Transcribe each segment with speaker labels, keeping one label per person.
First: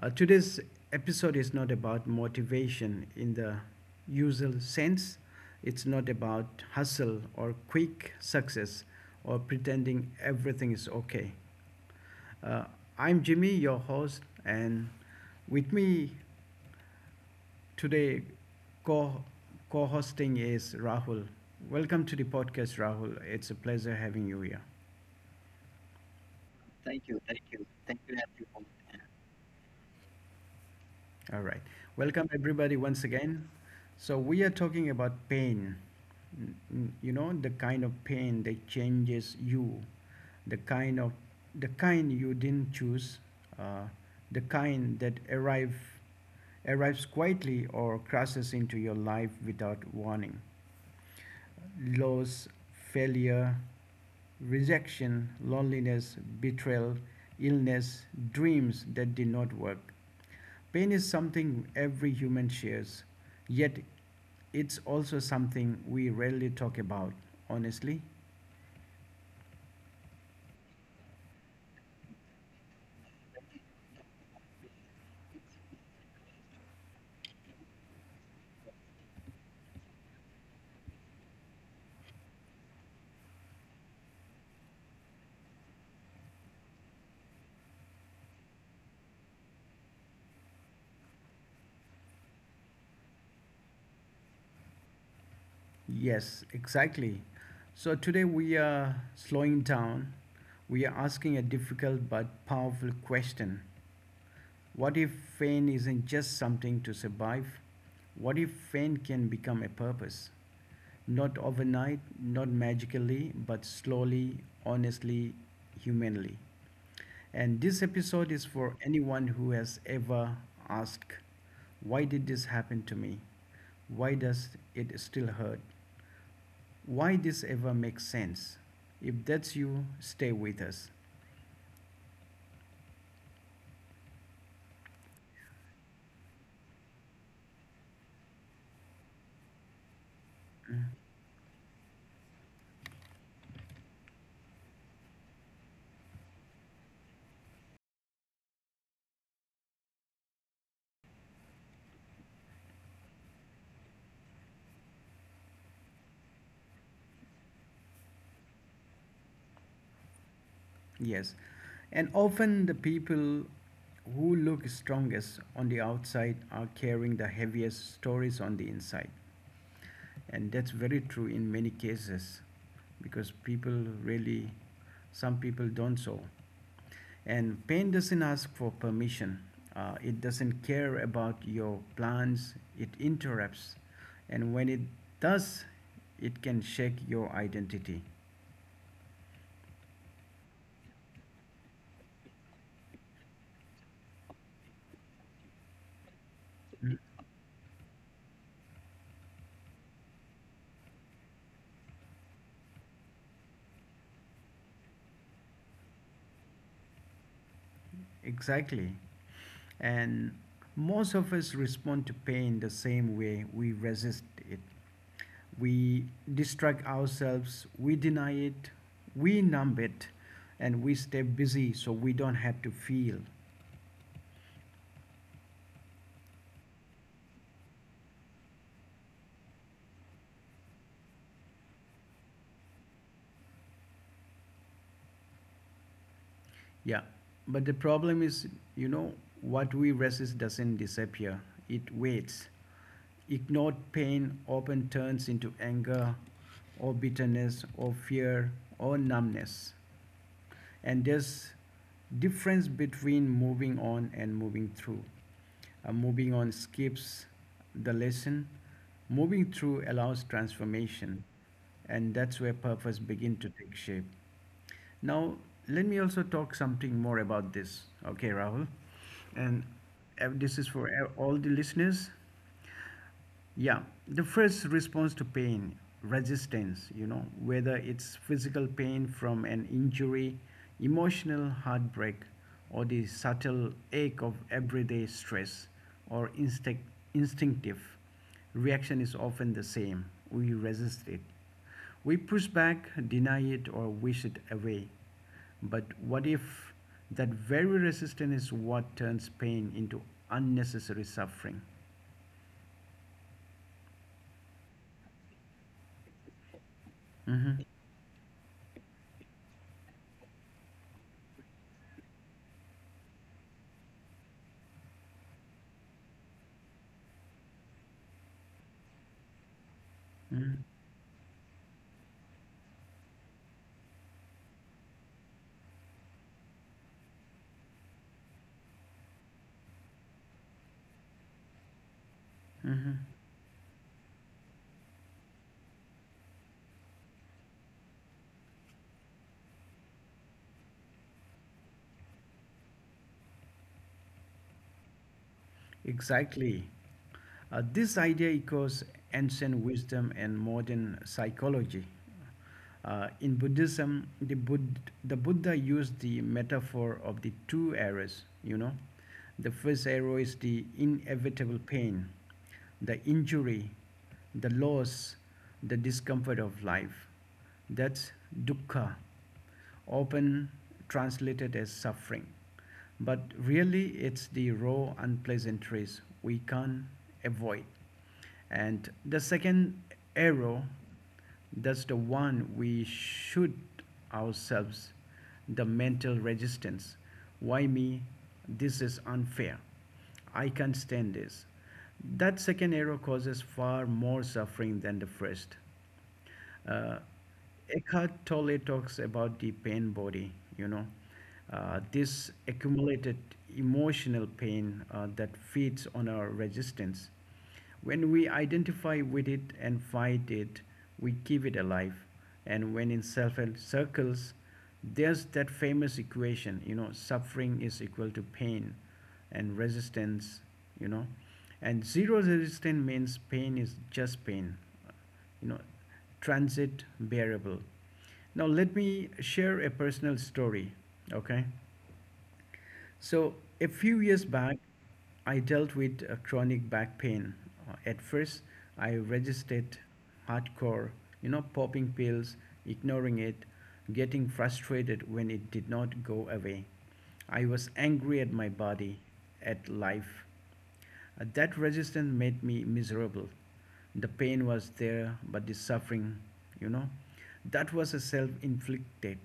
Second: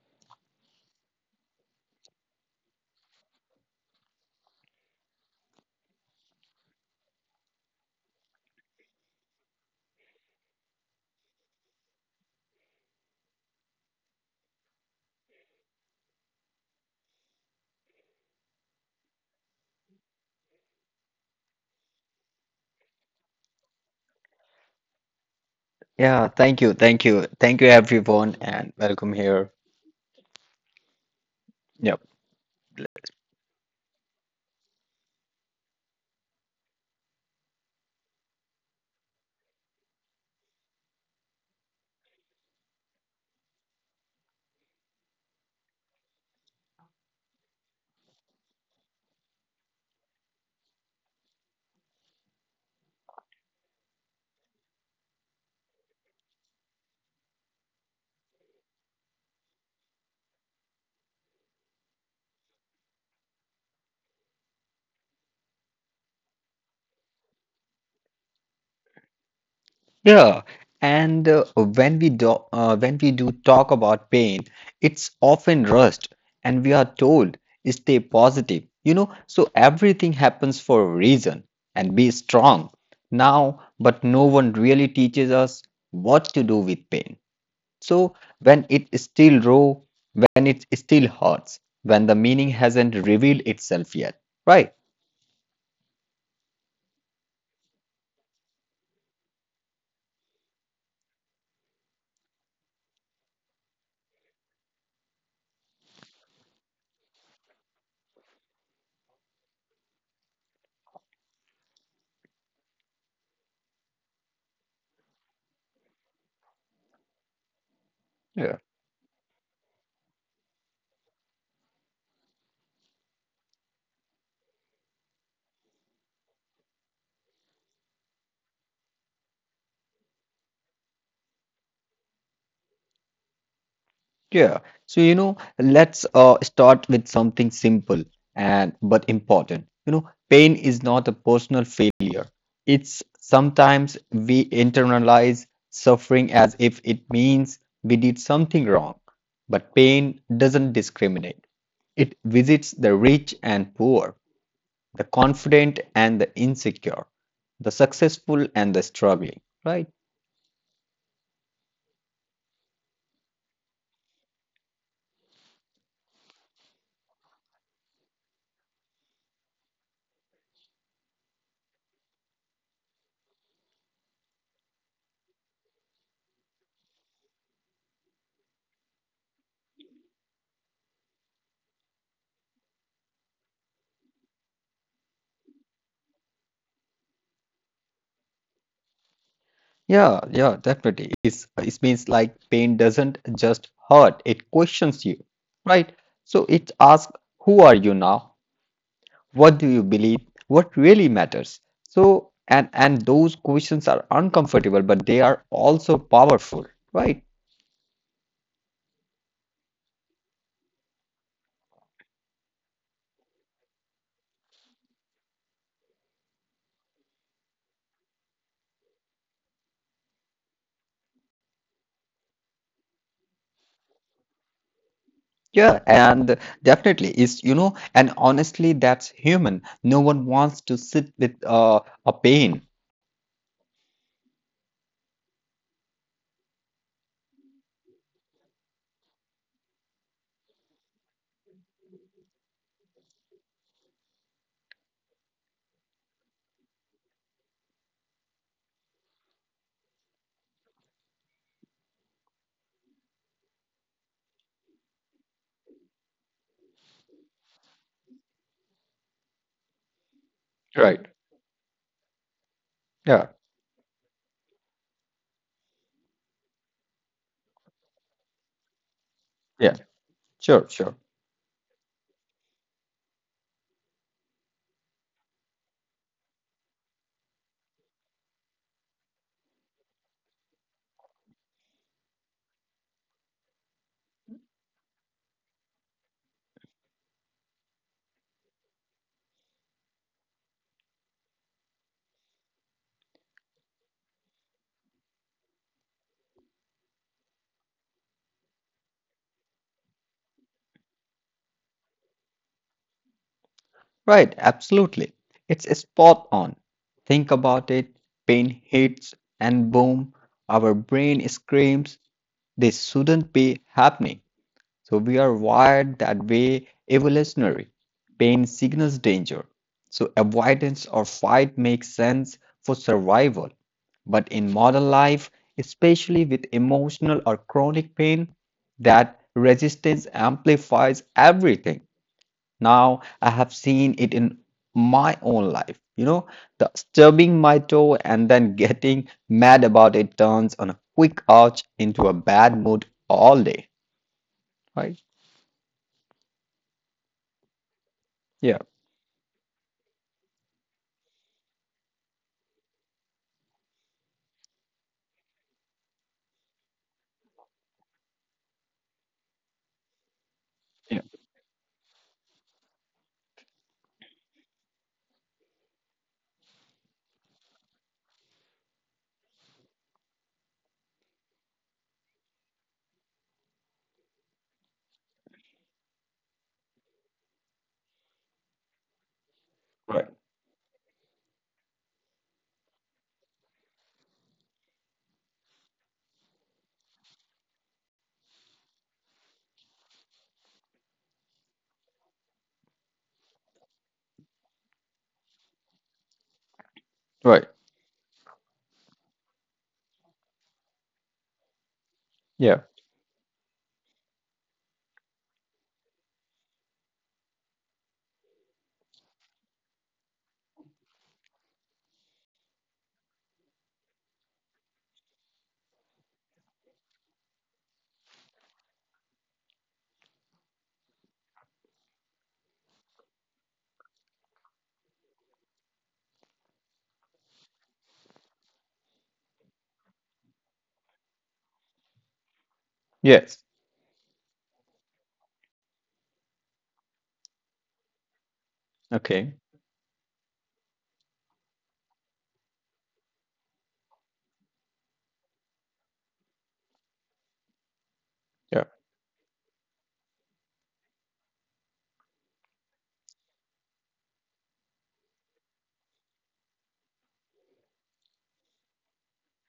Speaker 1: Today's episode is not about motivation in the usual sense. It's not about hustle or quick success or pretending everything is okay. Uh, I'm Jimmy, your host, and with me today, co co hosting is Rahul. Welcome to the podcast, Rahul. It's a pleasure having you here.
Speaker 2: Yeah, thank you, thank you, thank you everyone, and welcome here.
Speaker 1: All right.
Speaker 2: Yep.
Speaker 1: Welcome, everybody, once again. So, we are talking about pain. You know, the kind of pain that changes you, the kind of the kind you didn't choose, uh, the kind that arrives quietly or crashes into your life without warning, loss, failure, rejection, loneliness, betrayal, illness, dreams that did not work. Pain is something every human shares, yet it's also something we rarely talk about. Honestly,
Speaker 2: Yeah, and when we do talk about pain, it's often rushed, and we are told stay positive. You know, so everything happens for a reason, and be strong now. But no one really teaches us what to do with pain. So when it is still raw, when it still hurts, when the meaning hasn't revealed itself yet, right?
Speaker 1: yes, exactly. So today we are slowing down. We are asking a difficult but powerful question. What if pain isn't just something to survive? What if pain can become a purpose? Not overnight, not magically, but slowly, honestly, humanly. And this episode
Speaker 2: Yeah.
Speaker 1: is for anyone who has ever asked, why did this happen to me? Why does it still hurt? Why this ever makes sense? If that's you, stay with us.
Speaker 2: Yeah. So let's start with something simple and but important. You know, pain is not a personal failure. It's sometimes we internalize suffering as if it means we did something wrong. But pain doesn't discriminate. It visits the rich and poor, the confident and the insecure, the successful and the struggling, right?
Speaker 1: Yes, and often the people who look strongest on the outside are carrying the heaviest stories on the inside. And that's very true in many cases because people really, some people don't so. And pain doesn't ask for permission, it doesn't care about your plans, it interrupts. And when it does, it can shake your identity.
Speaker 2: Yeah, definitely. It means like pain doesn't just hurt, it questions you, right? So it asks,
Speaker 1: Hmm?
Speaker 2: who are you now? What do you believe? What really matters? And those questions are uncomfortable, but they are also powerful, right?
Speaker 1: Exactly. And most of us respond to pain the same way we resist it. We distract ourselves, we deny it, we numb it, and we stay busy so we don't have to feel.
Speaker 2: Yeah, and definitely is, you know, and honestly, that's human. No one wants to sit with a pain,
Speaker 1: Yeah, but the problem is, you know, what we resist doesn't disappear, it waits. Ignored pain often turns into anger or bitterness or fear or numbness. And there's difference between moving on and moving through. Moving on skips the lesson. Moving through allows
Speaker 2: right?
Speaker 1: transformation. And that's where purpose
Speaker 2: Yeah,
Speaker 1: begin to take shape. Now, let me also talk something more about this. Okay, Rahul.
Speaker 2: yeah,
Speaker 1: And
Speaker 2: sure,
Speaker 1: this is
Speaker 2: sure.
Speaker 1: for all the listeners. Yeah, the first response to pain, resistance, you know, whether it's physical pain from an injury, emotional heartbreak, or the subtle ache of everyday stress or instinctive reaction is often the same. We resist it. We push back, deny it, or wish it away. But what if that very resistance is what turns pain into unnecessary suffering?
Speaker 2: Right, absolutely. It's spot on. Think about it, pain hits, and boom, our brain screams, this shouldn't be happening. So we are wired that way evolutionary. Pain signals danger. So
Speaker 1: hmm
Speaker 2: avoidance or fight makes sense for survival. But in modern life, especially with emotional or chronic pain, that resistance amplifies everything. Now
Speaker 1: Mhm.
Speaker 2: I have seen it in my own life. You know, the stubbing my toe and then getting mad about it turns on a quick ouch into a bad mood all day. Right?
Speaker 1: Exactly. This idea
Speaker 2: Yeah.
Speaker 1: echoes ancient wisdom and modern psychology. In Buddhism, the Buddha used the metaphor of the two arrows, you know. The first arrow is the
Speaker 2: Yeah.
Speaker 1: inevitable pain, the injury, the loss, the discomfort of life. That's dukkha, often translated as suffering. But really, it's the raw unpleasantries we can't avoid. And the second
Speaker 2: Right.
Speaker 1: arrow, that's the one we shoot ourselves, the mental resistance. Why me? This is unfair. I can't stand this. That second arrow causes far more suffering than the first. Uh,
Speaker 2: Right.
Speaker 1: Eckhart Tolle talks about the pain body, you know, this
Speaker 2: Yeah.
Speaker 1: accumulated emotional pain that feeds on our resistance. When we identify with it and fight it, we keep it alive. And when in self help circles, there's that famous equation, you know, suffering is equal to pain and resistance, you know. And zero resistance means pain is just pain, you know, transit variable. Now let me share a personal story, okay?
Speaker 2: Yes.
Speaker 1: So a few years back I dealt with a chronic back pain. At first I
Speaker 2: Okay.
Speaker 1: resisted hardcore, you know, popping pills, ignoring it, getting frustrated when it did not go away. I was angry at
Speaker 2: Yeah.
Speaker 1: my body, at life. That resistance made me miserable. The pain was there, but the suffering, you know, that was a self inflicted.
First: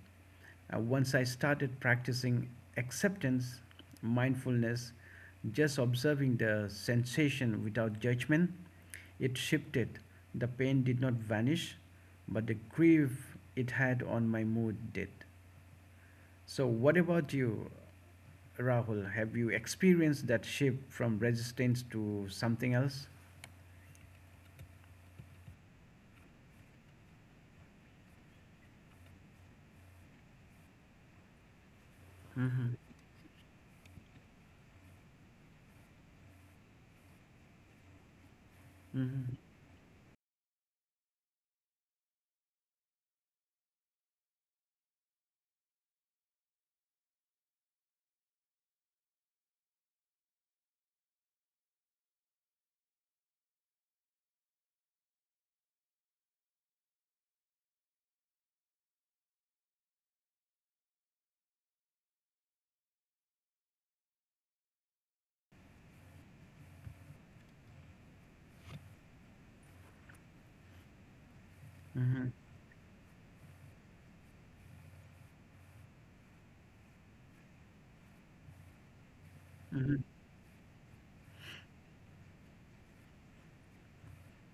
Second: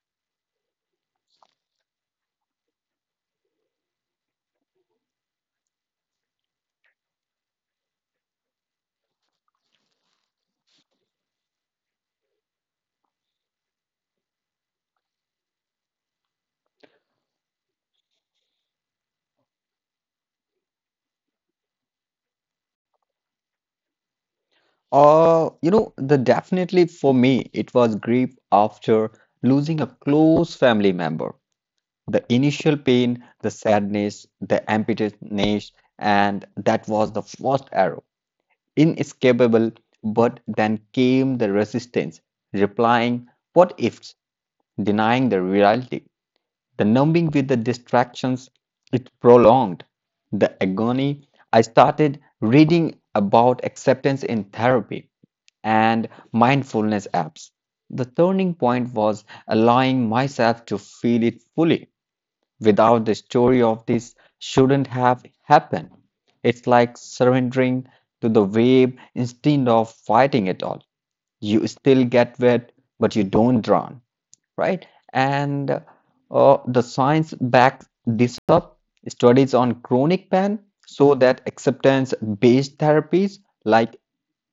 Speaker 1: Once I started practicing acceptance, mindfulness, just observing the sensation without judgment, it shifted. The pain did not vanish, but the grief it had on my mood did. So, what about you, Rahul? Have you experienced that shift from resistance to something else?
Speaker 2: The definitely for me, it was grief after losing a close family member. The initial
Speaker 1: Mm-hmm.
Speaker 2: pain, the sadness, the emptiness, and that was the first arrow.
Speaker 1: Mm-hmm.
Speaker 2: Inescapable, but then came the resistance, replying, what ifs, denying the reality, the numbing with the distractions it prolonged, the agony. I started reading about acceptance in therapy and mindfulness apps. The turning point was allowing myself to feel it fully. Without the story of this shouldn't have happened. It's like surrendering to the wave instead of fighting it all. You still
Speaker 1: Mm-hmm.
Speaker 2: get wet, but you don't drown, right? And The science backs this up. Studies on chronic pain show that acceptance-based therapies like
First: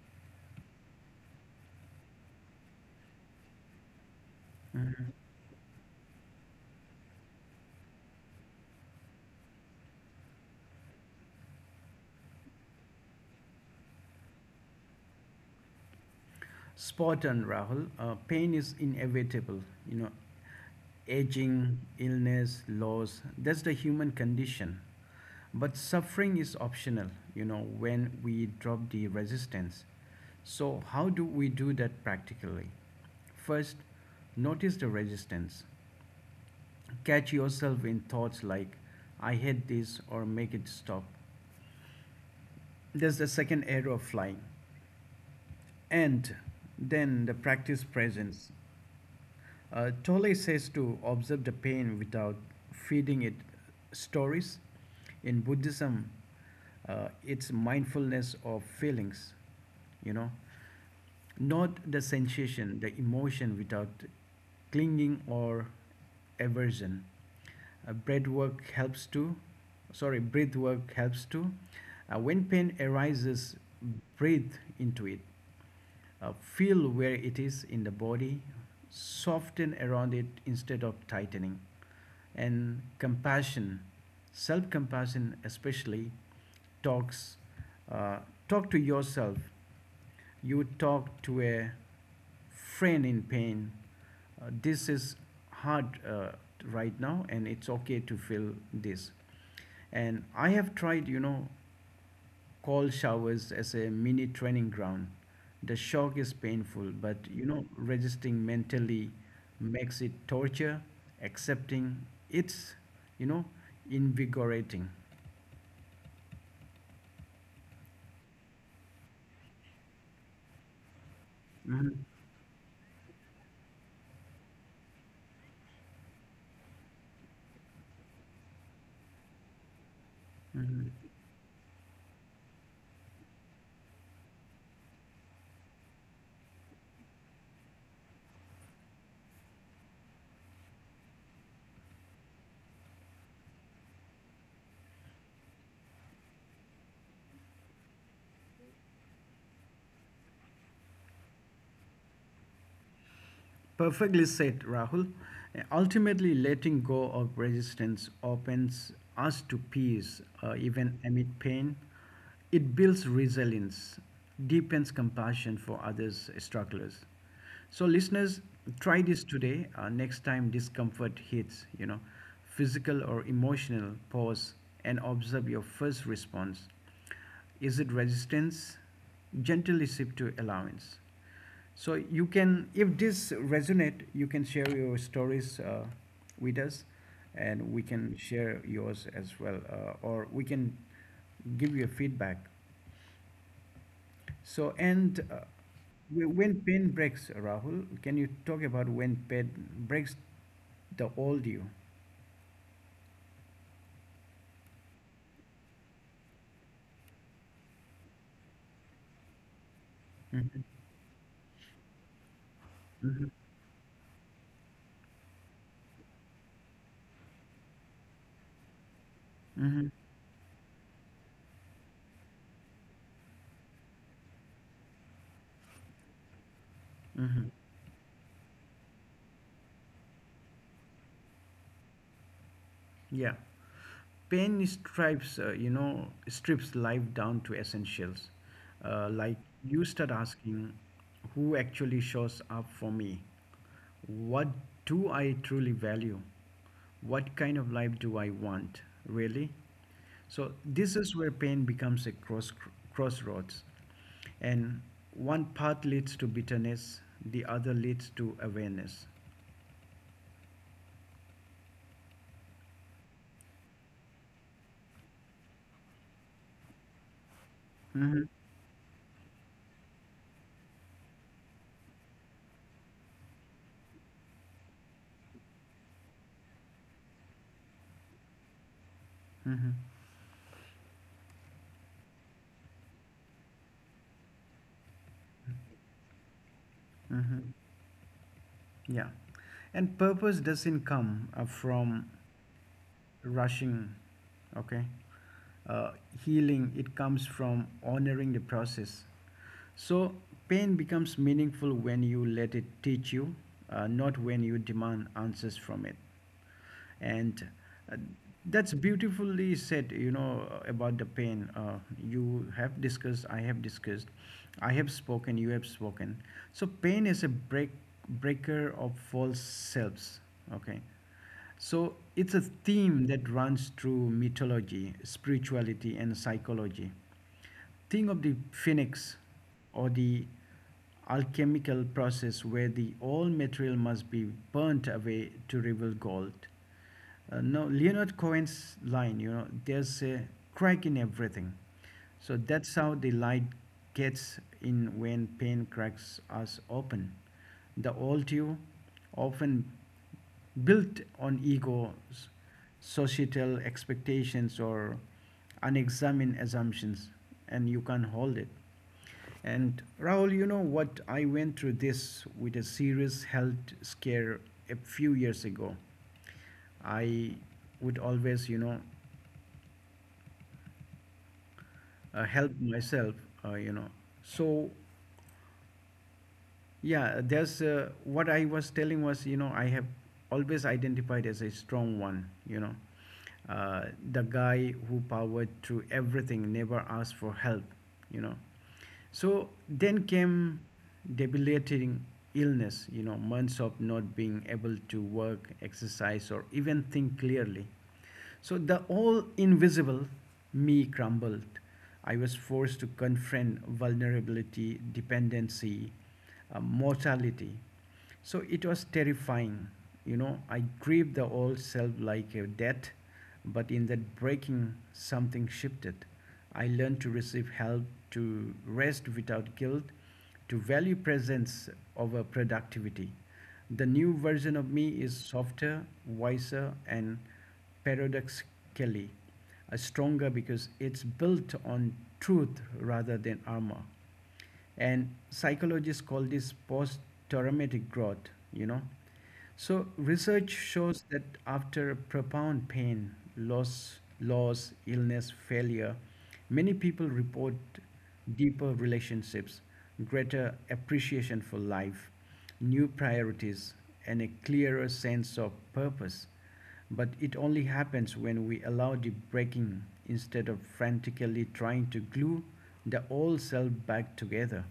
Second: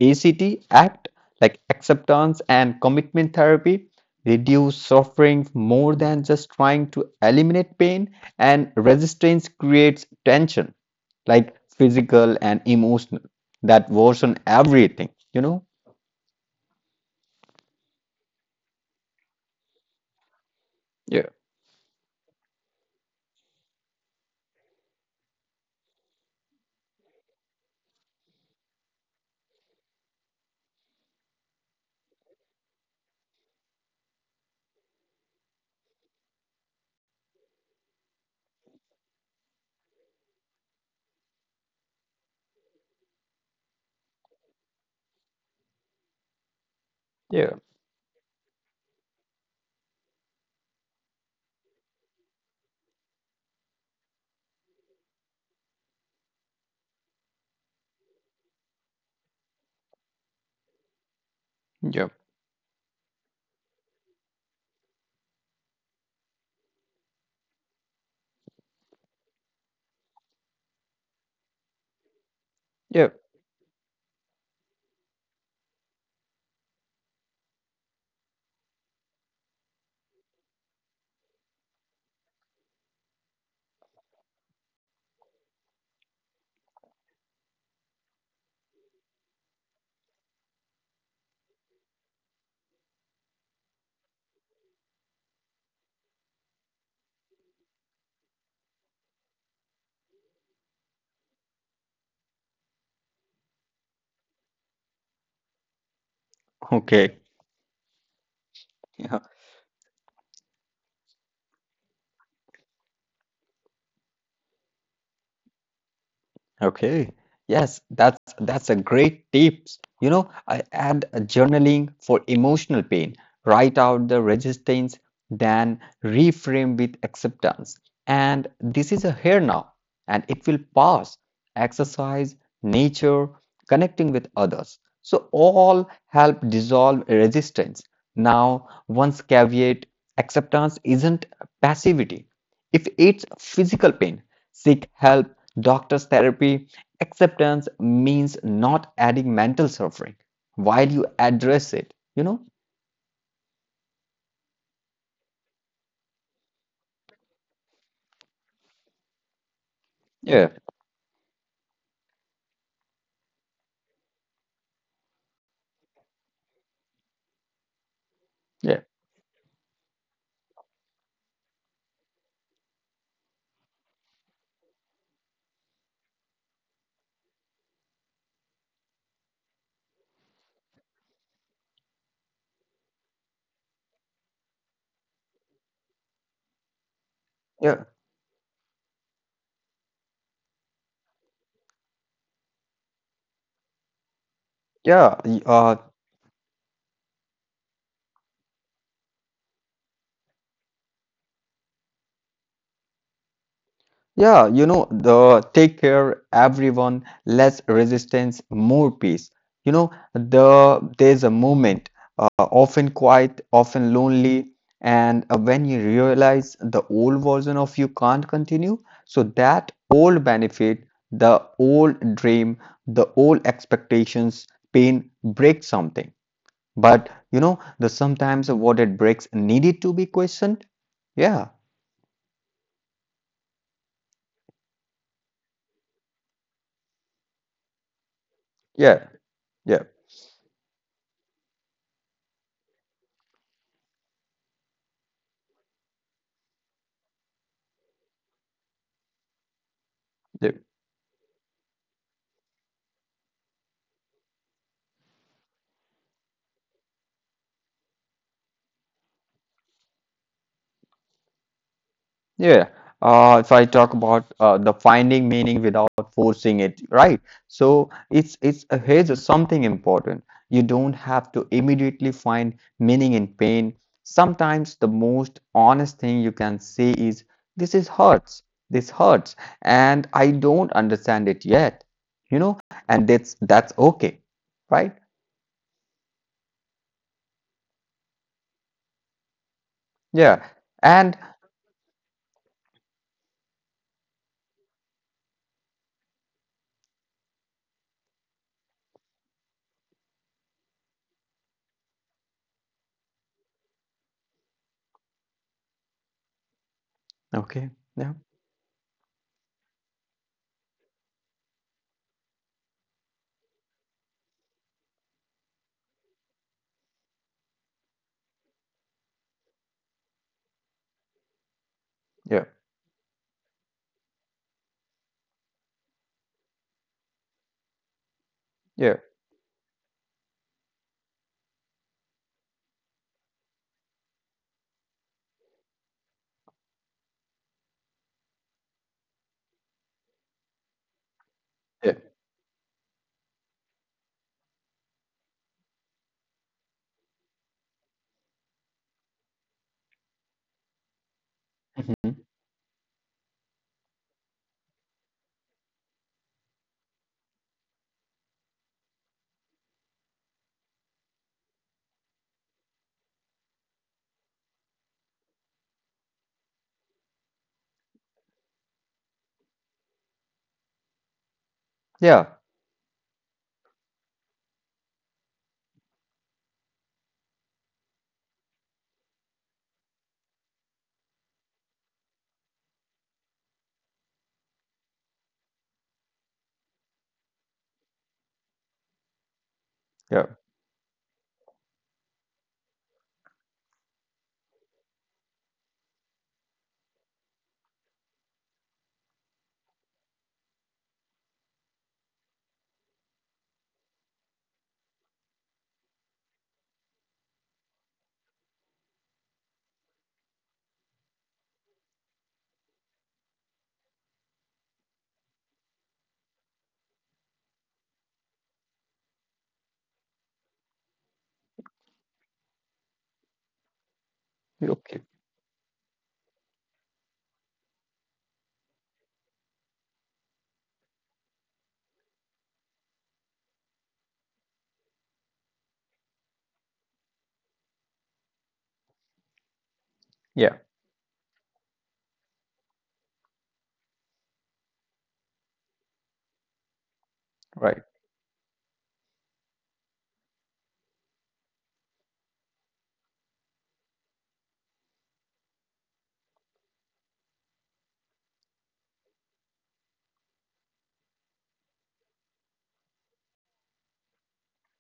Speaker 2: ACT act like acceptance and commitment therapy reduce
Speaker 1: Mm-hmm.
Speaker 2: suffering more than just trying to eliminate pain and resistance creates tension like physical and emotional that worsen everything, you know.
Speaker 1: Spot on, Rahul. Pain is inevitable. You know,
Speaker 2: Yeah,
Speaker 1: aging, illness, loss, that's the human condition. But suffering is optional, you know, when we drop the resistance. So, how do we do that practically? First, notice the resistance. Catch yourself in thoughts like I hate this or make it stop. That's the second error of flying. And then the
Speaker 2: yeah,
Speaker 1: practice presence. Tolle says to observe the pain without feeding it stories. In Buddhism, it's mindfulness of feelings, you know, not the
Speaker 2: yeah,
Speaker 1: sensation, the emotion without clinging or aversion. Uh, breath work helps to, Breath work helps to. When pain
Speaker 2: yeah.
Speaker 1: arises, breathe into it. Feel where it is in the body, soften around it instead of tightening. And compassion, self compassion especially, talks, uh, talk to yourself. You talk to a friend in pain. This is hard right now, and it's okay to feel this. And I have tried, you know, call showers as a mini training ground. The shock is painful, but
Speaker 2: okay
Speaker 1: you know, resisting mentally makes it torture. Accepting it's, you know, invigorating.
Speaker 2: Okay. Yes, that's a great tips. You know, I add a journaling
Speaker 1: Mhm.
Speaker 2: for emotional pain. Write out the resistance, then reframe with acceptance. And this is a here now, and it will
Speaker 1: Mhm.
Speaker 2: pass. Exercise, nature, connecting with others. So all help dissolve resistance. Now, once caveat, acceptance isn't passivity. If it's physical pain, seek help. Doctors therapy acceptance means not adding mental suffering while you address it, you know?
Speaker 1: Perfectly said, Rahul. Ultimately, letting go of resistance opens us to peace,
Speaker 2: Yeah,
Speaker 1: even amid pain. It builds resilience, deepens compassion for others' strugglers. So, listeners,
Speaker 2: yeah,
Speaker 1: try this today. Next time discomfort hits, you know, physical or emotional, pause and observe your first response. Is it resistance? Gently shift to allowance. So you can, if this resonate, you can share your stories with us, and we can
Speaker 2: Yeah,
Speaker 1: share yours as well, or we can give you a feedback. So and
Speaker 2: yeah. y- Uh,
Speaker 1: when pain breaks, Rahul, can you talk about when pain breaks the old you?
Speaker 2: Yeah, you know, the take care, everyone, less resistance, more peace. You know,
Speaker 1: Mm-hmm.
Speaker 2: the there's a moment, often
Speaker 1: Mm-hmm.
Speaker 2: quiet, often lonely, and when you realize the old version of you can't continue, so that
Speaker 1: Mm-hmm.
Speaker 2: old benefit, the old dream, the old expectations, pain breaks something. But you
Speaker 1: Mm-hmm.
Speaker 2: know, the sometimes what it breaks needed to be questioned. Yeah,
Speaker 1: Yeah. Pain stripes, you know, strips life down to essentials,
Speaker 2: yeah,
Speaker 1: like
Speaker 2: yeah,
Speaker 1: you start asking, who actually shows up for me, what do I truly value, what kind of life do I want really.
Speaker 2: yeah.
Speaker 1: So this is where pain becomes a crossroads, and one path leads to bitterness, the other leads to awareness.
Speaker 2: Yeah. If I talk about the finding meaning without forcing it, right? So
Speaker 1: Hmm.
Speaker 2: it's Here's something important. You don't have to immediately find meaning in pain. Sometimes the most honest thing you can say is, "This is hurts. This hurts,
Speaker 1: Hmm.
Speaker 2: and I don't understand it yet." You know, and that's okay, right?
Speaker 1: Hmm. Yeah. And
Speaker 2: Yeah.
Speaker 1: purpose doesn't
Speaker 2: And
Speaker 1: come from rushing, okay, uh, healing it comes from honoring the process. So pain becomes meaningful when you let it teach you, not when you demand answers from it. And
Speaker 2: okay. Yeah.
Speaker 1: uh, that's beautifully said, you know, about the pain. You have discussed I have discussed, I have spoken you have spoken. So pain is a breaker of false selves, okay. So
Speaker 2: Yeah.
Speaker 1: it's a theme that runs through mythology, spirituality, and psychology. Think of the
Speaker 2: Yeah.
Speaker 1: phoenix or the alchemical process where the all material must be burnt away to reveal gold. No, Leonard Cohen's line, you know, there's a crack in everything.
Speaker 2: Yeah.
Speaker 1: So that's how the light gets in when pain cracks us open. The old you, often built on
Speaker 2: Mhm.
Speaker 1: egos, societal expectations, or unexamined assumptions, and you can't hold it. And Rahul, you know what? I went through this with a serious health scare a few years ago. I would always, you know,
Speaker 2: Yeah.
Speaker 1: help myself, you know. So yeah, there's what I was telling was, you know, I have always identified as a strong one, you know. Uh, the guy who powered through everything, never asked for help, you know. So then
Speaker 2: Yeah.
Speaker 1: came debilitating illness, you know, months of not being able to work, exercise, or even think clearly. So the all invisible me crumbled. I was forced to confront vulnerability, dependency, mortality. So it was terrifying. You know, I grieved the old self like a death, but in that breaking, something shifted. I learned to receive help, to rest without guilt, to value presence over productivity. The new version of
Speaker 2: Okay.
Speaker 1: me is softer, wiser, and paradoxically stronger because it's built on truth rather than armor. And psychologists call this post traumatic growth, you know. So
Speaker 2: Yeah.
Speaker 1: research shows that after profound pain, loss, illness, failure, many people report
Speaker 2: Right.
Speaker 1: deeper relationships, greater appreciation for life, new priorities, and a clearer sense of purpose. But it only happens when we allow the breaking instead of frantically trying to glue the old self back together.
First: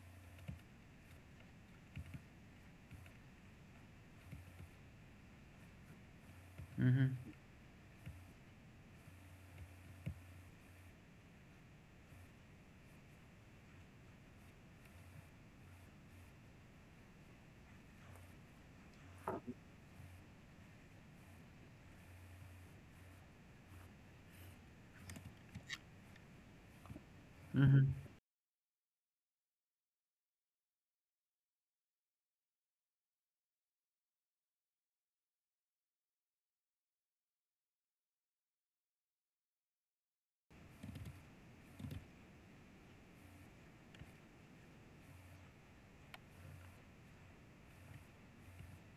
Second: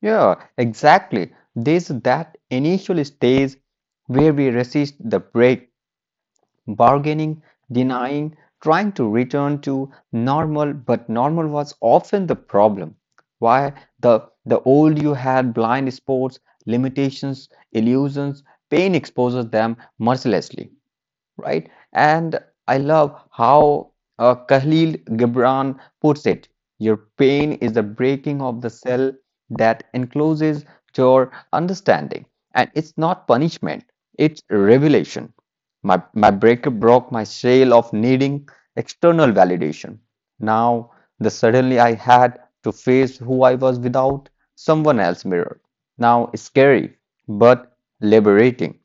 Speaker 2: Yeah, exactly. There's that initial stage where we resist the break,
Speaker 1: Mm-hmm.
Speaker 2: bargaining, denying, trying to return to normal, but normal was often the problem. Why? The old you had blind spots, limitations, illusions, pain exposes them mercilessly, right? And I love how Khalil Gibran puts it. Your pain is the breaking of the cell that encloses your understanding. And it's not punishment, it's revelation. My breaker broke my shell of needing external validation. Now, the suddenly I had to face who I was without someone else's mirror. Now, it's scary, but liberating,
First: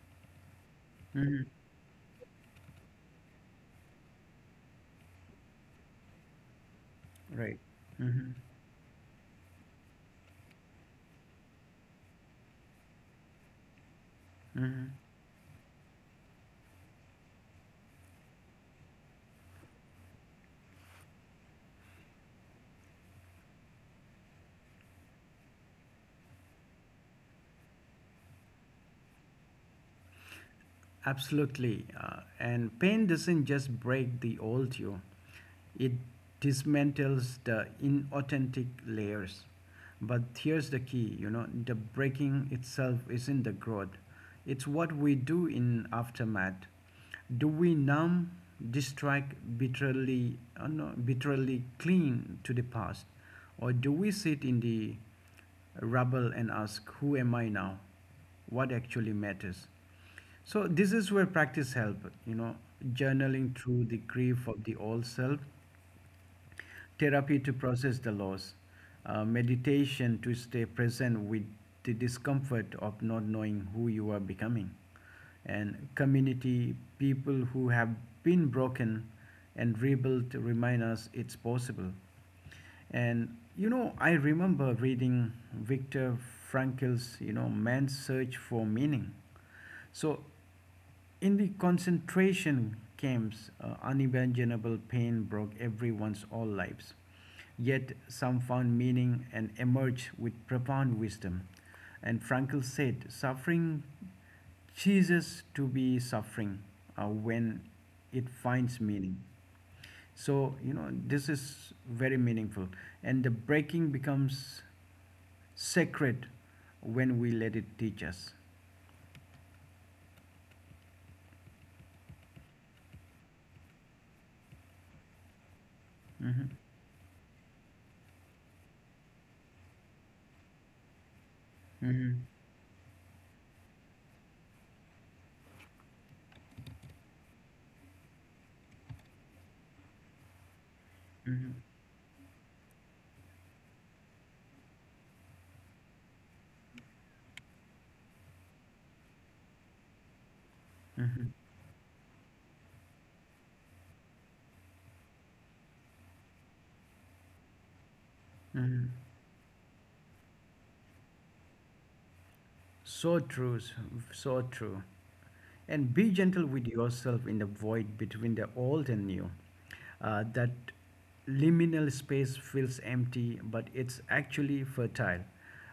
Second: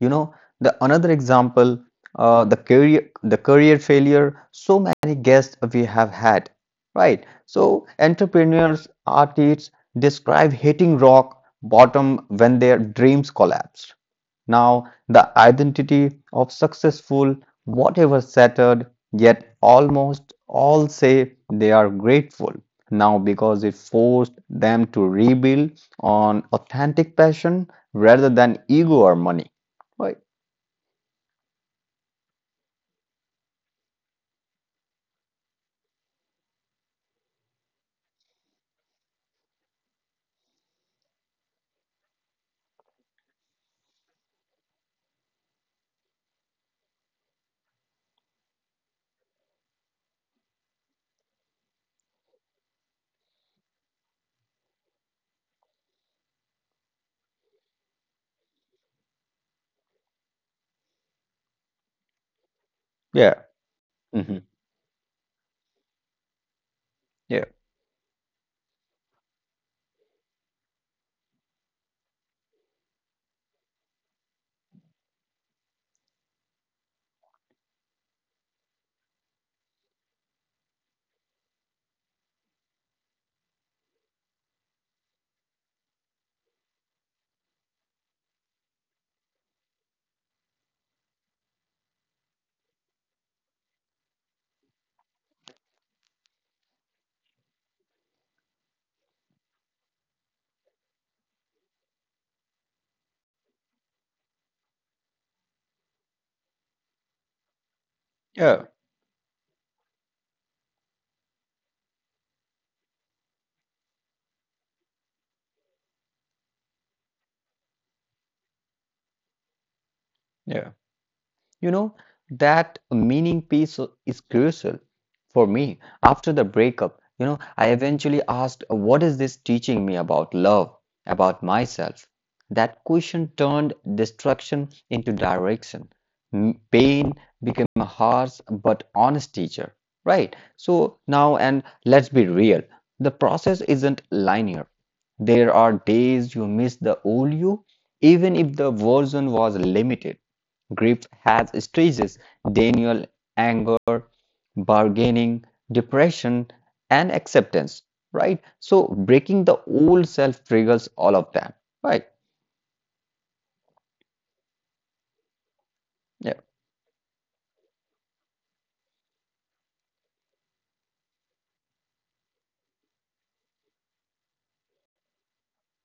Speaker 2: you know. The another
Speaker 1: Mm-hmm. Mm-hmm.
Speaker 2: example, the career failure, so many guests we have had, right? So
Speaker 1: Right. Mm-hmm.
Speaker 2: entrepreneurs, artists describe hitting rock bottom when their dreams collapsed. Now
Speaker 1: Mm-hmm.
Speaker 2: the identity of successful whatever shattered, yet almost all say they are grateful now because it forced them to rebuild on authentic passion rather than ego or money, like.
Speaker 1: Absolutely. And pain doesn't just break the old you, it dismantles the inauthentic layers. But here's the key, you know, the breaking itself isn't the growth, it's what we do in aftermath. Do we numb, distract, bitterly, no, bitterly cling to the past? Or do we sit in the rubble and ask, who am I now? What actually matters? So this is where practice help, you know,
Speaker 2: Yeah.
Speaker 1: journaling through the
Speaker 2: hmm
Speaker 1: grief of the old self,
Speaker 2: yeah,
Speaker 1: therapy to process the loss, meditation to stay present with the discomfort of not knowing who you are becoming, and community people who have been broken and rebuilt remind us it's possible. And you know, I remember reading Viktor Frankl's, Man's Search for Meaning. So in the concentration camps, unimaginable pain broke everyone's all lives. Yet some found meaning and emerged with profound wisdom. And Frankl said, suffering ceases to be suffering when it
Speaker 2: yeah,
Speaker 1: finds meaning. So, you know, this is very meaningful. And the breaking becomes sacred when we let it teach us.
Speaker 2: yeah. You know, that meaning piece is crucial for me. After the
Speaker 1: Hmm.
Speaker 2: breakup, you know, I eventually asked, what is this teaching me about love, about myself?
Speaker 1: Hmm.
Speaker 2: That question turned destruction into direction. Pain became a harsh but honest teacher, right? So now, and
Speaker 1: Mhm,
Speaker 2: let's be real, the process isn't linear. There are days you miss the old you, even if the version was limited. Grief has
Speaker 1: mhm,
Speaker 2: stages: denial, anger, bargaining, depression, and acceptance, right? So
Speaker 1: mhm.
Speaker 2: breaking the old self triggers all of that, right?
Speaker 1: So true, so true. And be
Speaker 2: Yeah,
Speaker 1: gentle with yourself in the void between the old and new. That liminal space feels empty, but it's actually fertile.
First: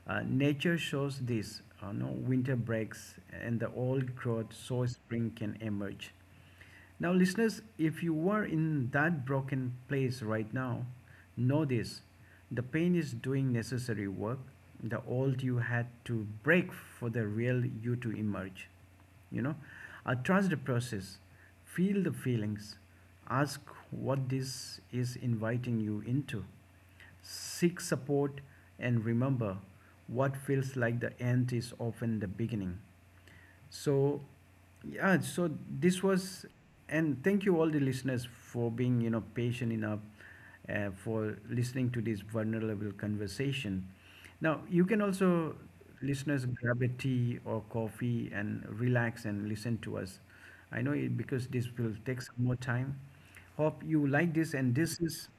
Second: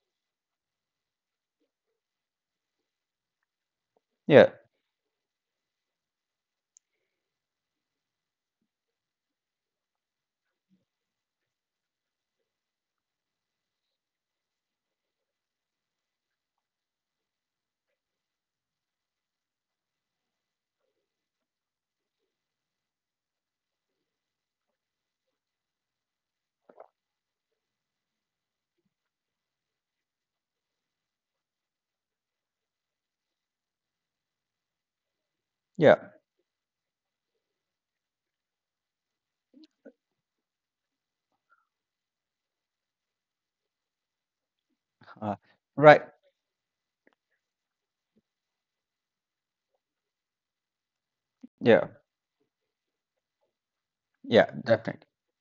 Speaker 1: Nature shows this. No winter breaks, and the old
Speaker 2: yeah,
Speaker 1: growth, so spring can emerge. Now, listeners, if you are in that broken place right now, know this, the pain is doing necessary work, the old you had to break for the real you to emerge. You know, trust the process, feel the feelings, ask what this is inviting you into, seek support, and remember what feels like the end is often the beginning. So, yeah, so
Speaker 2: yeah,
Speaker 1: this was, and thank you all the listeners for being, you know, patient enough for listening to this vulnerable conversation. Now, you can
Speaker 2: uh,
Speaker 1: also,
Speaker 2: right.
Speaker 1: listeners, grab a tea or coffee and relax and listen to us. I know it because this
Speaker 2: Yeah,
Speaker 1: will take some more time. Hope you like
Speaker 2: yeah,
Speaker 1: this, and this
Speaker 2: definitely.
Speaker 1: is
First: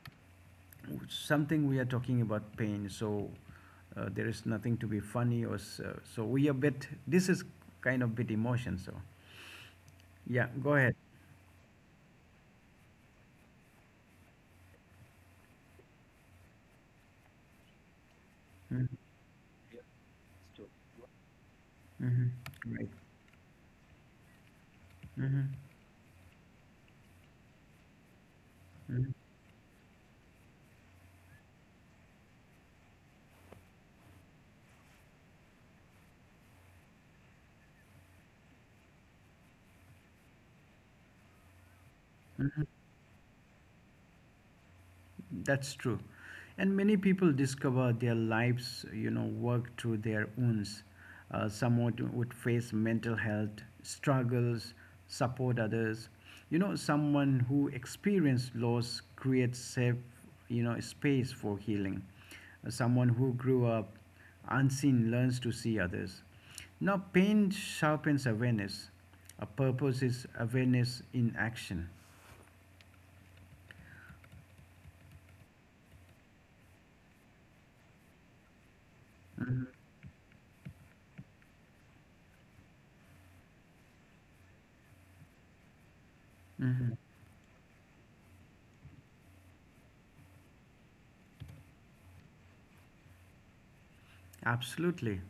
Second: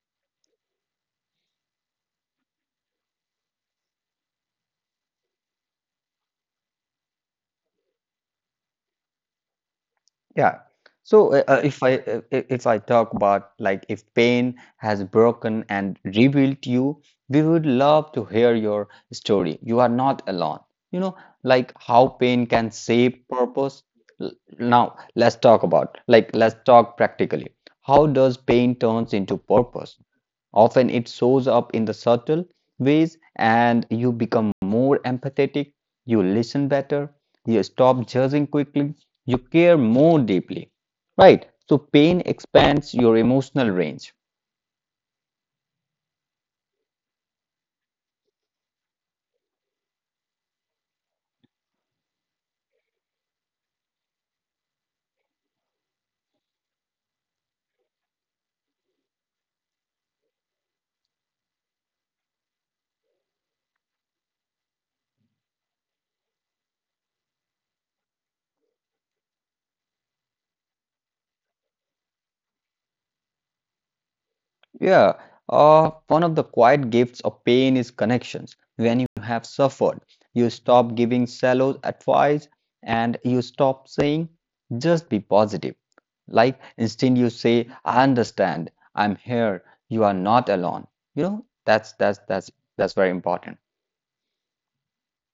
Speaker 1: something we are talking about pain so there is nothing to be funny or so, so we a bit this is kind of bit emotion so yeah,
Speaker 2: Yeah.
Speaker 1: go ahead.
Speaker 2: So if I talk about like if pain has broken and rebuilt you, we would love to hear your
Speaker 1: Mm-hmm.
Speaker 2: story. You are not alone. You know, like how
Speaker 1: Mm-hmm.
Speaker 2: pain can
Speaker 1: Right.
Speaker 2: save purpose. L- Now,
Speaker 1: Mm-hmm.
Speaker 2: let's talk about like let's talk practically. How does pain
Speaker 1: Mm-hmm.
Speaker 2: turns into purpose? Often it shows up in the subtle ways, and you become more empathetic, you listen better, you stop judging quickly, you care more deeply, right? So, pain
Speaker 1: Mm-hmm.
Speaker 2: expands your emotional range.
Speaker 1: That's true. And many people discover their lives, you know, work through their wounds. Some would face mental health struggles, support others. You know, someone who experienced loss creates safe, you know, space for healing. Someone who grew up unseen learns to see others. Now, pain sharpens awareness. A purpose is awareness in action.
Speaker 2: Yeah, one of the quiet gifts of pain is connections. When you have
Speaker 1: Mhm.
Speaker 2: suffered, you stop giving shallow advice and you stop saying, just be positive. Like,
Speaker 1: Mhm.
Speaker 2: instead, you say, I understand, I'm here, you are not alone. You know, that's very important.
Speaker 1: Absolutely.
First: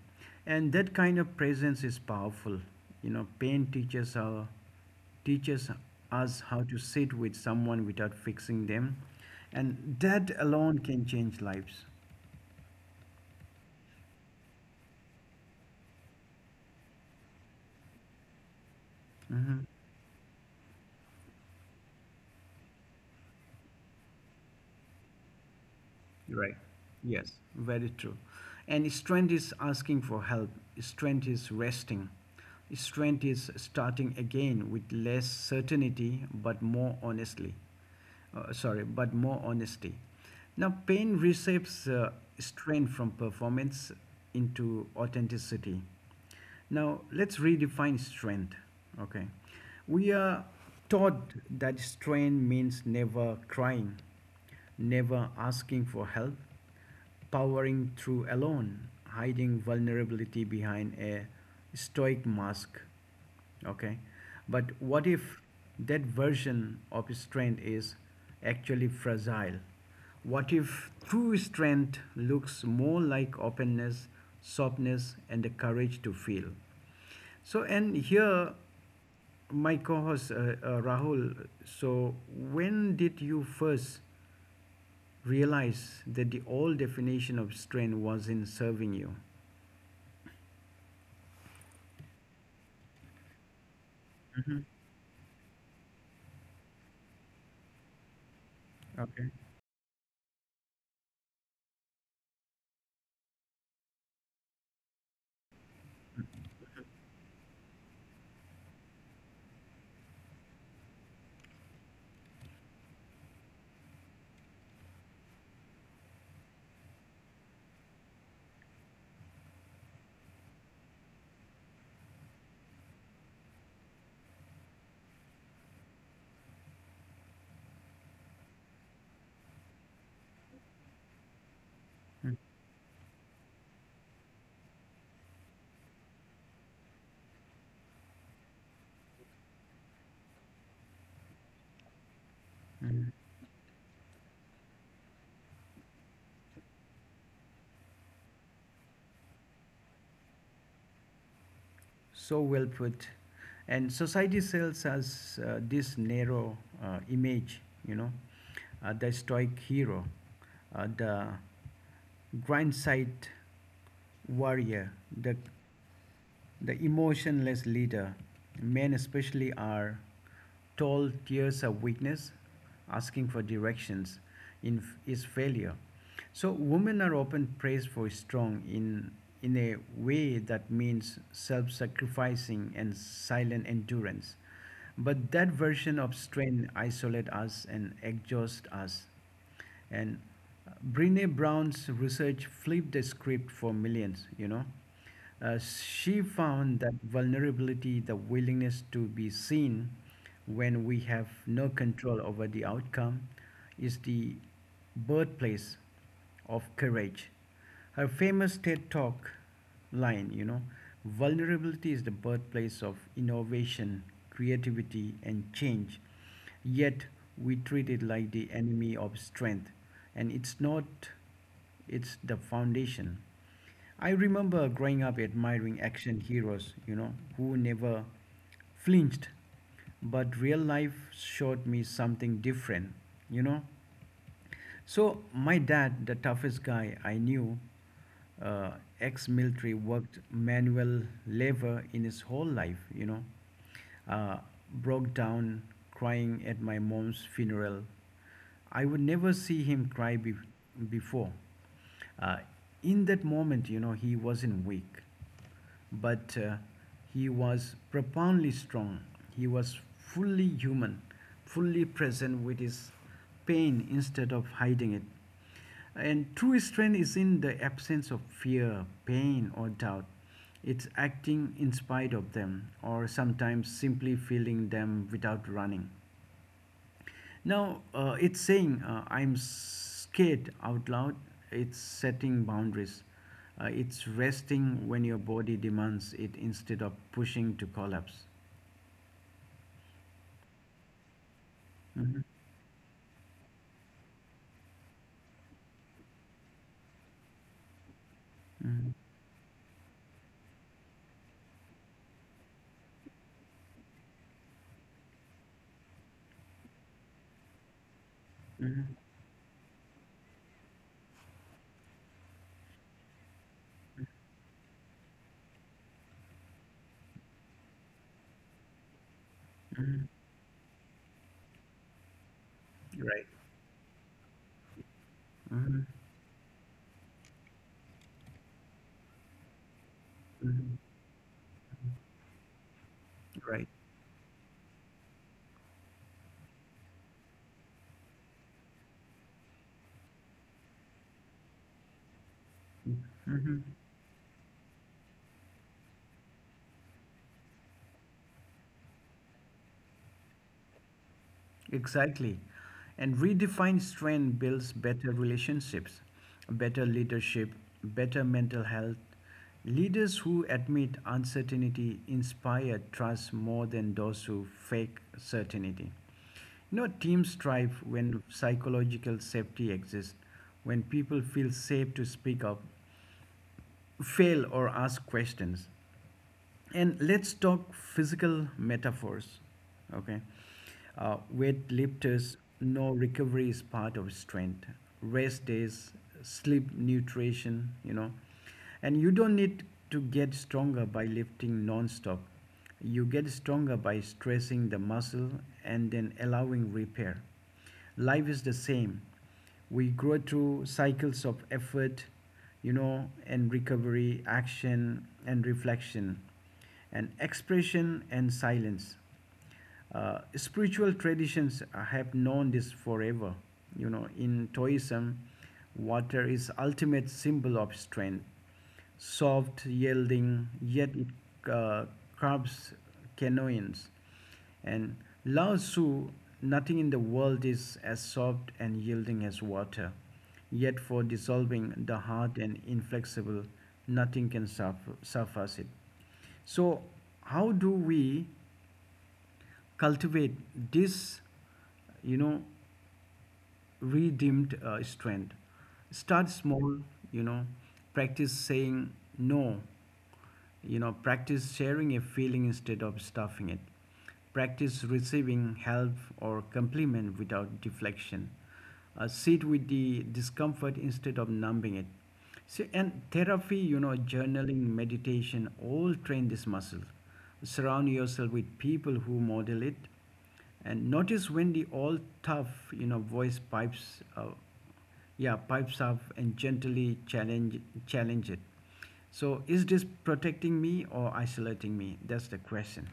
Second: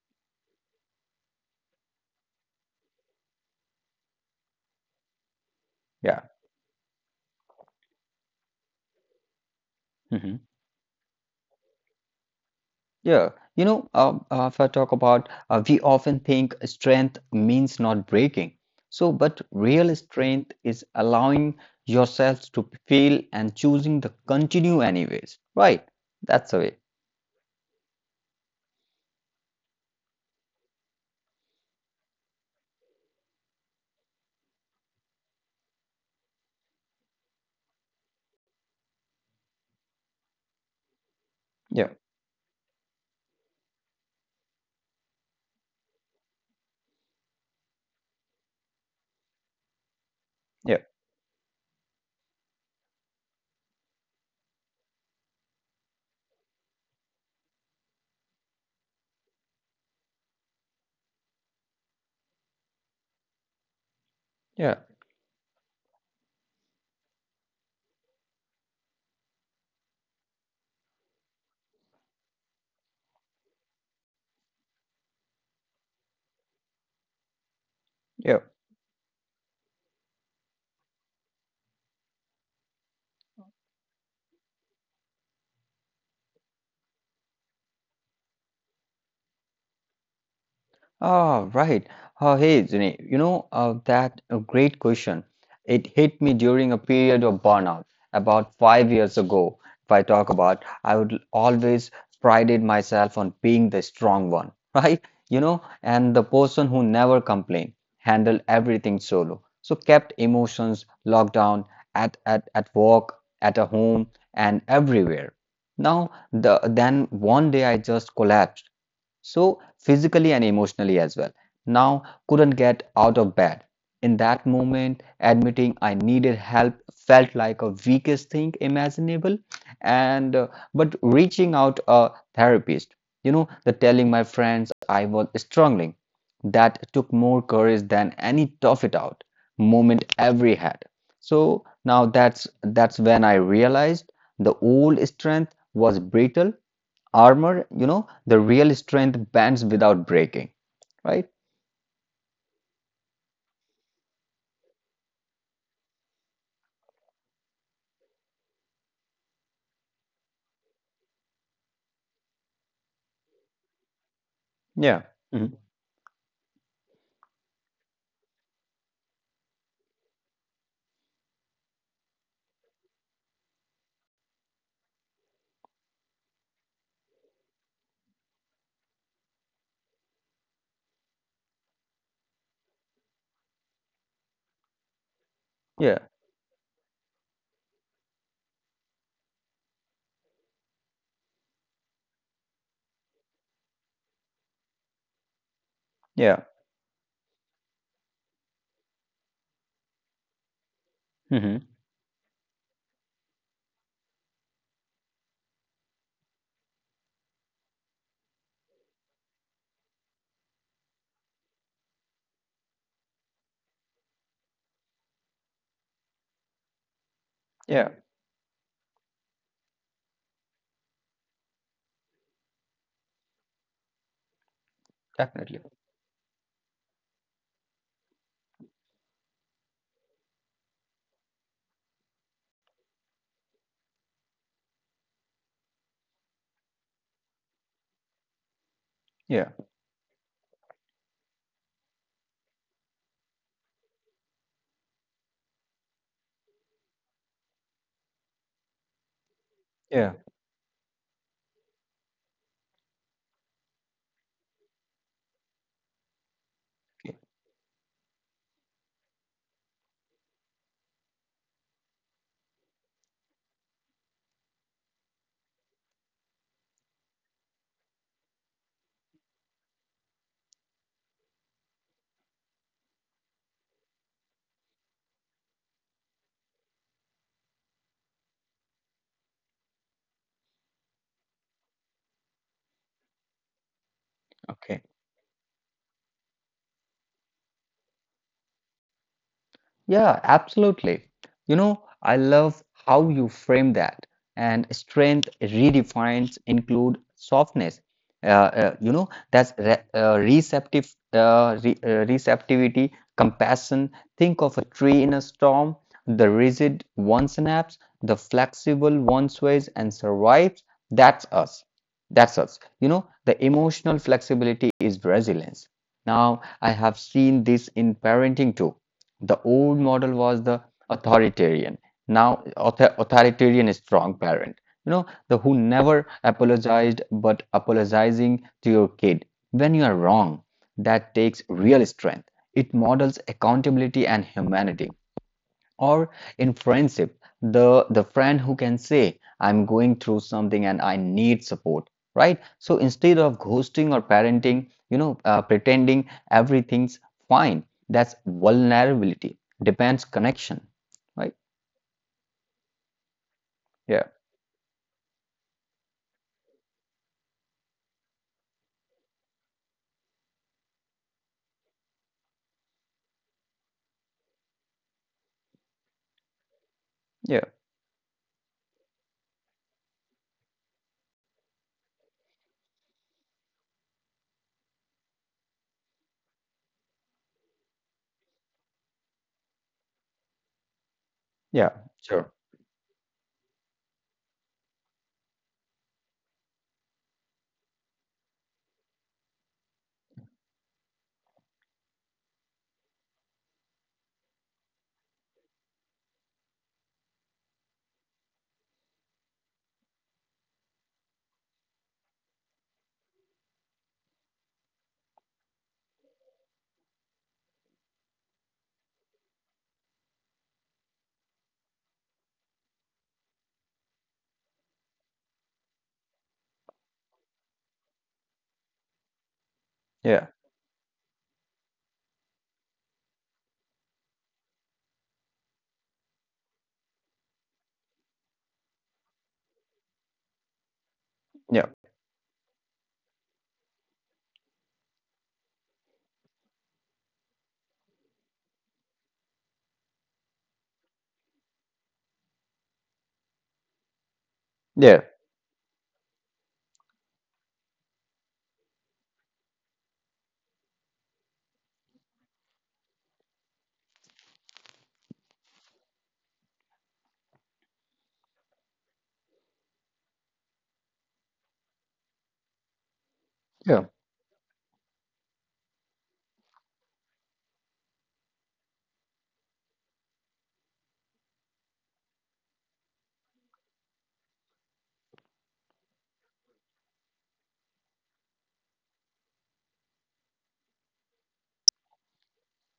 Speaker 1: And that kind of presence is powerful. You know, pain teaches
Speaker 2: Yeah.
Speaker 1: us how to sit with someone without fixing them. And
Speaker 2: Mm-hmm.
Speaker 1: that alone can change lives.
Speaker 2: Yeah, you know, if I talk about, we often think strength means not breaking. So, but
Speaker 1: Mm-hmm.
Speaker 2: real strength is allowing yourselves to fail and choosing to continue anyways, right?
Speaker 1: Right.
Speaker 2: That's the way.
Speaker 1: Yes, very true. And strength is asking for help. Strength is resting. Strength is starting again with less certainty but more honestly. Sorry, but more honesty. Now, pain receives
Speaker 2: Yeah,
Speaker 1: strength from performance into authenticity. Now, let's redefine strength. Okay. We are
Speaker 2: yeah,
Speaker 1: taught that strength means never crying, never asking for help, powering through alone, hiding vulnerability behind a stoic mask. Okay, but
Speaker 2: yeah,
Speaker 1: what if that version of strength is actually fragile? What if true strength looks more like openness, softness, and the courage to feel? So, and here
Speaker 2: yeah.
Speaker 1: my co-host, Rahul, so when did you first realize that the old definition of strength wasn't serving you?
Speaker 2: Ah, right. Hey, Zune, you know, that a great question. It hit me during a period of burnout about five
Speaker 1: Okay,
Speaker 2: years ago. If I talk about, I would always prided myself on being the strong one, right? You know, and the person who never complained, handled everything solo. So kept emotions locked down at work, at a home, and everywhere. Now, the then one day I just collapsed, so physically and emotionally as well. Now, couldn't get out of bed. In that moment, admitting I needed help felt like a weakest thing imaginable. And but reaching out a therapist, you know, the telling my friends I was struggling, that took more courage than any tough it out moment every had. So now that's when I realized the old strength was brittle armor, you know, the real strength bends without breaking, right?
Speaker 1: so well put. And society sells us this narrow image, you know, the stoic hero, the grind site warrior,
Speaker 2: Yeah. Hmm.
Speaker 1: the emotionless leader. Men especially are, tall tears are weakness, asking for directions in, is failure. So women are often praised for strong in a way that means self-sacrificing and silent endurance. But that
Speaker 2: Yeah.
Speaker 1: version of strength isolates us and exhausts us. And Brene Brown's research flipped the script for millions, you know. She
Speaker 2: Yeah.
Speaker 1: found that vulnerability, the willingness to be seen when we have
Speaker 2: Hmm.
Speaker 1: no control over the outcome, is the birthplace of courage. Her famous TED Talk line, you know, vulnerability is the birthplace of innovation, creativity, and change. Yet we
Speaker 2: Yeah.
Speaker 1: treat it like the enemy of strength, and it's not, it's the foundation. I remember growing up
Speaker 2: Definitely.
Speaker 1: admiring action heroes, you know, who never flinched. But real life showed me something different, you know. So my dad, the toughest guy I knew, uh,
Speaker 2: Yeah.
Speaker 1: ex-military, worked manual labor in his whole life. You know, uh, broke down crying at my mom's funeral. I would never see him
Speaker 2: Yeah.
Speaker 1: cry before. Uh, in that moment, you know, he wasn't weak. But he was profoundly strong. He was fully human, fully present with his pain instead of hiding it. And true strength is in the absence of fear, pain, or doubt. It's acting in spite of them, or sometimes simply feeling them without running. Now, it's saying I'm scared out loud. It's setting boundaries. It's
Speaker 2: Okay.
Speaker 1: resting when your body demands it instead of pushing to collapse.
Speaker 2: Yeah, absolutely. You know, I
Speaker 1: Mhm,
Speaker 2: love how you frame that. And strength redefines include softness. Uh, you know,
Speaker 1: mhm,
Speaker 2: that's re receptive, re receptivity, compassion. Think of a tree in a storm. The rigid one snaps, the flexible
Speaker 1: mhm.
Speaker 2: one sways and survives. That's us. That's us. You know, the emotional flexibility is resilience. Now, I have seen this in parenting too. The old model was the authoritarian,
Speaker 1: Right.
Speaker 2: authoritarian is strong parent, you know, the who
Speaker 1: Mhm,
Speaker 2: never apologized, but apologizing to your kid when you are wrong.
Speaker 1: mhm.
Speaker 2: That takes real strength. It models
Speaker 1: Right.
Speaker 2: accountability and humanity. Or in friendship, the friend who can say, "I'm going through something and I need support," right? So instead of
Speaker 1: Mhm.
Speaker 2: ghosting or parenting, you know, pretending everything's fine, that's vulnerability. Depends connection, right?
Speaker 1: Exactly. And redefined
Speaker 2: Yeah,
Speaker 1: strength builds better relationships, better leadership, better mental health. Leaders who admit uncertainty inspire trust more than those who fake certainty. You know, teams
Speaker 2: yeah,
Speaker 1: thrive when psychological safety exists, when people feel safe to speak up, fail, or ask questions. And let's talk physical metaphors. Okay. Weight
Speaker 2: yeah,
Speaker 1: lifters
Speaker 2: sure,
Speaker 1: know recovery is part of strength, rest days, sleep, nutrition, you know. And you don't need to get stronger by lifting non-stop. You get stronger by stressing the muscle and then allowing repair. Life is the same. We grow through cycles of effort, you know, and recovery, action and reflection, and expression and silence. Spiritual traditions have known this forever. You know, in Taoism, water is ultimate symbol of strength, soft, yielding, yet
Speaker 2: yeah,
Speaker 1: it curbs canoeings. And Lao Tzu, nothing in the world is as soft and yielding as water. Yet for dissolving the hard
Speaker 2: yeah,
Speaker 1: and inflexible, nothing can surface it. So, how do we cultivate this, you know, redeemed strength?
Speaker 2: yeah,
Speaker 1: Start small, you know, practice saying no, you know, practice sharing a feeling instead of stuffing it, practice receiving help or compliment without deflection, sit with the discomfort instead of numbing it. See, and therapy, you know,
Speaker 2: yeah.
Speaker 1: journaling, meditation, all train this muscle. Surround yourself with people who model it and notice when the all tough, you know, voice pipes up and gently challenge it. So is this protecting me or isolating me? That's the question.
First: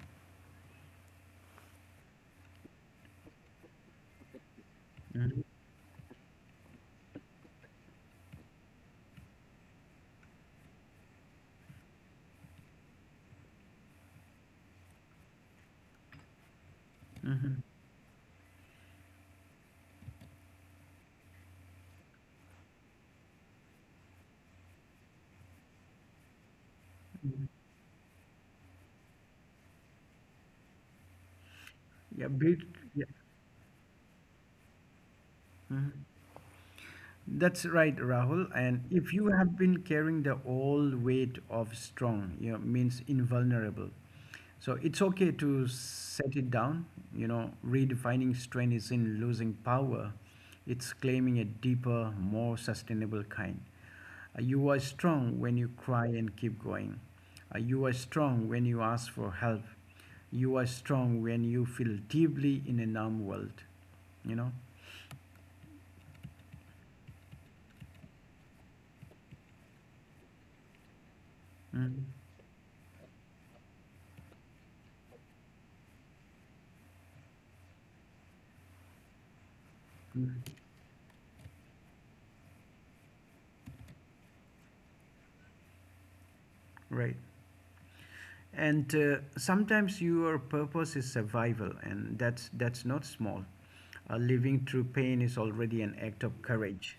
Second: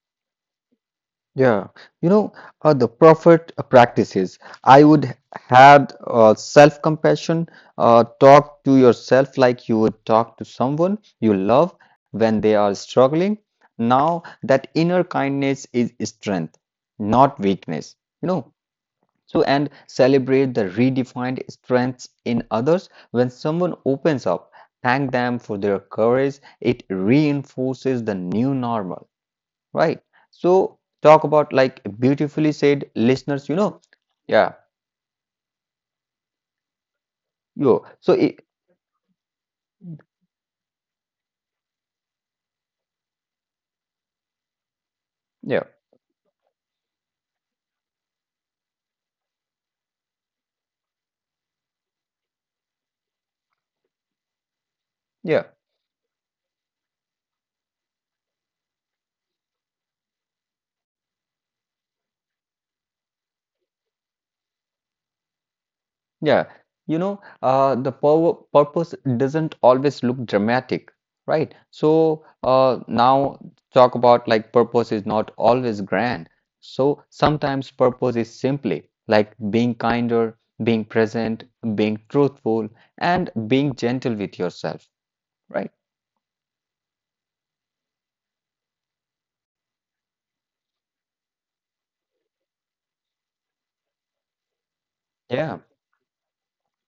Speaker 2: Yeah, you know, the prophet practices. I would
Speaker 1: Mhm.
Speaker 2: have self-compassion. Talk to yourself like you would talk to someone you love when they are struggling. Now, that inner kindness is strength, not weakness. You know, so and celebrate the redefined strengths in others. When someone opens up, thank them for their courage. It reinforces the new normal. Right. So talk about like
Speaker 1: Yeah,
Speaker 2: beautifully
Speaker 1: be,
Speaker 2: said
Speaker 1: yeah.
Speaker 2: listeners, you know. Yeah.
Speaker 1: Mhm. That's
Speaker 2: Yo.
Speaker 1: right,
Speaker 2: So it,
Speaker 1: Rahul. And if you have been carrying the old weight of strong, you know, means invulnerable. So it's okay
Speaker 2: yeah,
Speaker 1: to set it down. You know, redefining strength is in losing power. It's claiming a deeper, more sustainable kind. You are
Speaker 2: yeah,
Speaker 1: strong when you cry and keep going. You are strong when you ask for help. You are strong when you feel deeply in a numb world. You know?
Speaker 2: yeah. You know, the power purpose doesn't always look dramatic, right?
Speaker 1: Mm,
Speaker 2: So now talk about like purpose is not always grand. So sometimes purpose is simply like being
Speaker 1: mm,
Speaker 2: kinder, being present, being truthful, and being gentle with yourself, right?
Speaker 1: right. And sometimes your purpose is survival, and that's not small. Uh, living through pain is
Speaker 2: Yeah.
Speaker 1: already an act of courage.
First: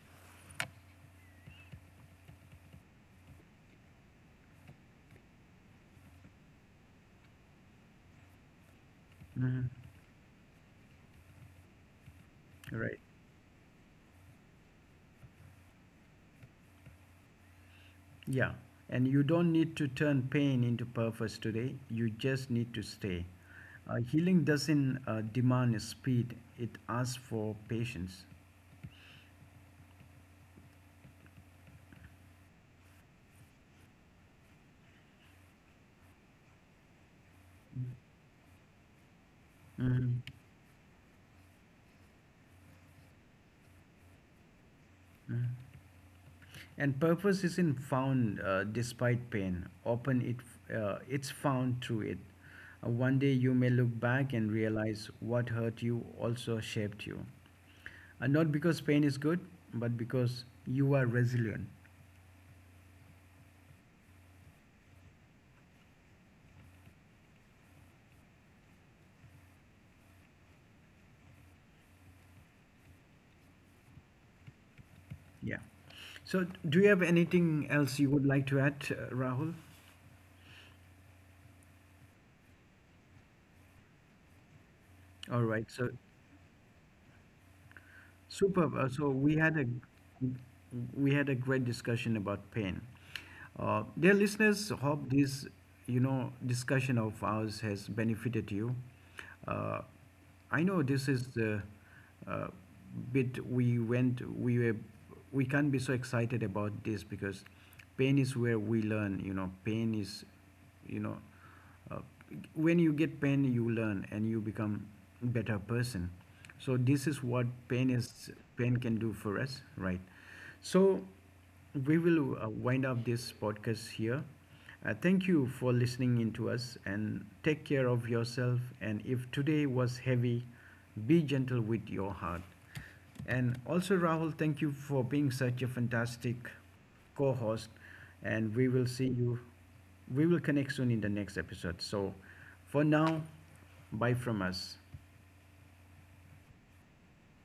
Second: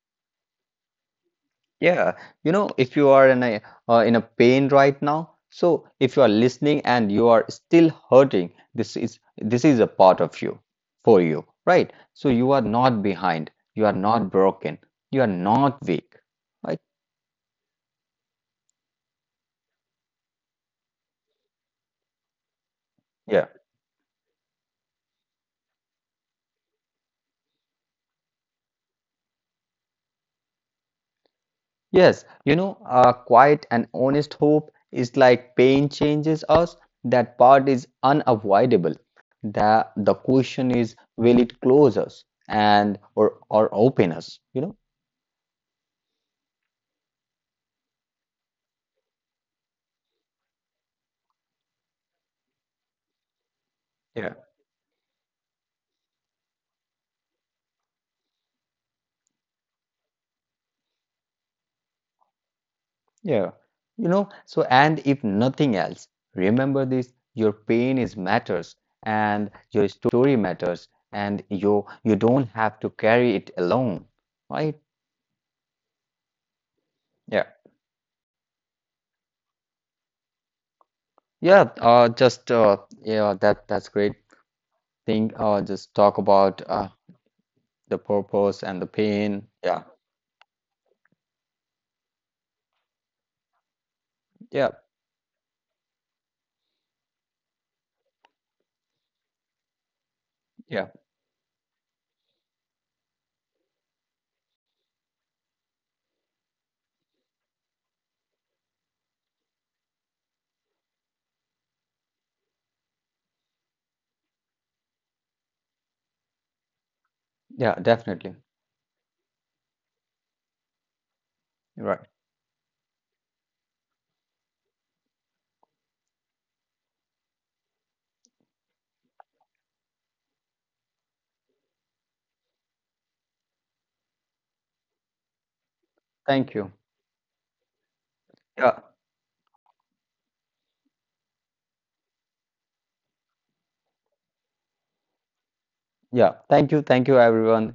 Speaker 2: Yeah, you know, if you are in a pain right now, so if you are listening and you are still hurting, this is
Speaker 1: Mhm.
Speaker 2: a part of you for you, right? So you are not
Speaker 1: Right.
Speaker 2: behind, you are not broken, you are not weak, right?
Speaker 1: Yeah, and you don't need to turn pain into purpose today, you just need to stay.
Speaker 2: Yeah.
Speaker 1: Uh, healing doesn't demand speed, it asks for patience.
Speaker 2: Yes, you know, quiet and honest hope is like pain changes us. That part is unavoidable. The
Speaker 1: Mhm.
Speaker 2: question is, will it close us and or open us? You know?
Speaker 1: And purpose isn't found despite pain. Often it's found through it. One day you may look back and realize what hurt you also shaped you. Not because pain is good, but because you are resilient.
Speaker 2: Yeah, you know, so and if nothing else, remember this, your pain is matters and your story matters and you don't have to carry it alone, right?
Speaker 1: Yeah. So, do you have
Speaker 2: Yeah.
Speaker 1: anything else you would like to add, Rahul?
Speaker 2: Yeah, just yeah, that that's great thing.
Speaker 1: All
Speaker 2: Uh
Speaker 1: right.
Speaker 2: just
Speaker 1: So,
Speaker 2: talk about the purpose and the
Speaker 1: superb.
Speaker 2: pain. Yeah.
Speaker 1: We had a great discussion about pain. Dear
Speaker 2: Yeah.
Speaker 1: listeners, hope this, you know, discussion of ours has benefited you. Uh, I
Speaker 2: Yeah.
Speaker 1: know this is the uh, bit we were we can't be so excited about this because pain is where we learn. You know, pain is, you know, uh, when you get pain you learn and you become better person, so this is what
Speaker 2: Yeah,
Speaker 1: pain
Speaker 2: definitely.
Speaker 1: is, pain can do for us, right? So
Speaker 2: Right.
Speaker 1: we will wind up this podcast here. Uh, thank you for listening in to us and take care of yourself, and if today was heavy, be gentle with your heart. And also, Rahul, thank you for being such a
Speaker 2: Thank
Speaker 1: fantastic
Speaker 2: you.
Speaker 1: co host.
Speaker 2: Yeah.
Speaker 1: And we will connect soon in the next episode. So, for now, bye from us.
Speaker 2: Yeah. Thank you. Thank you everyone.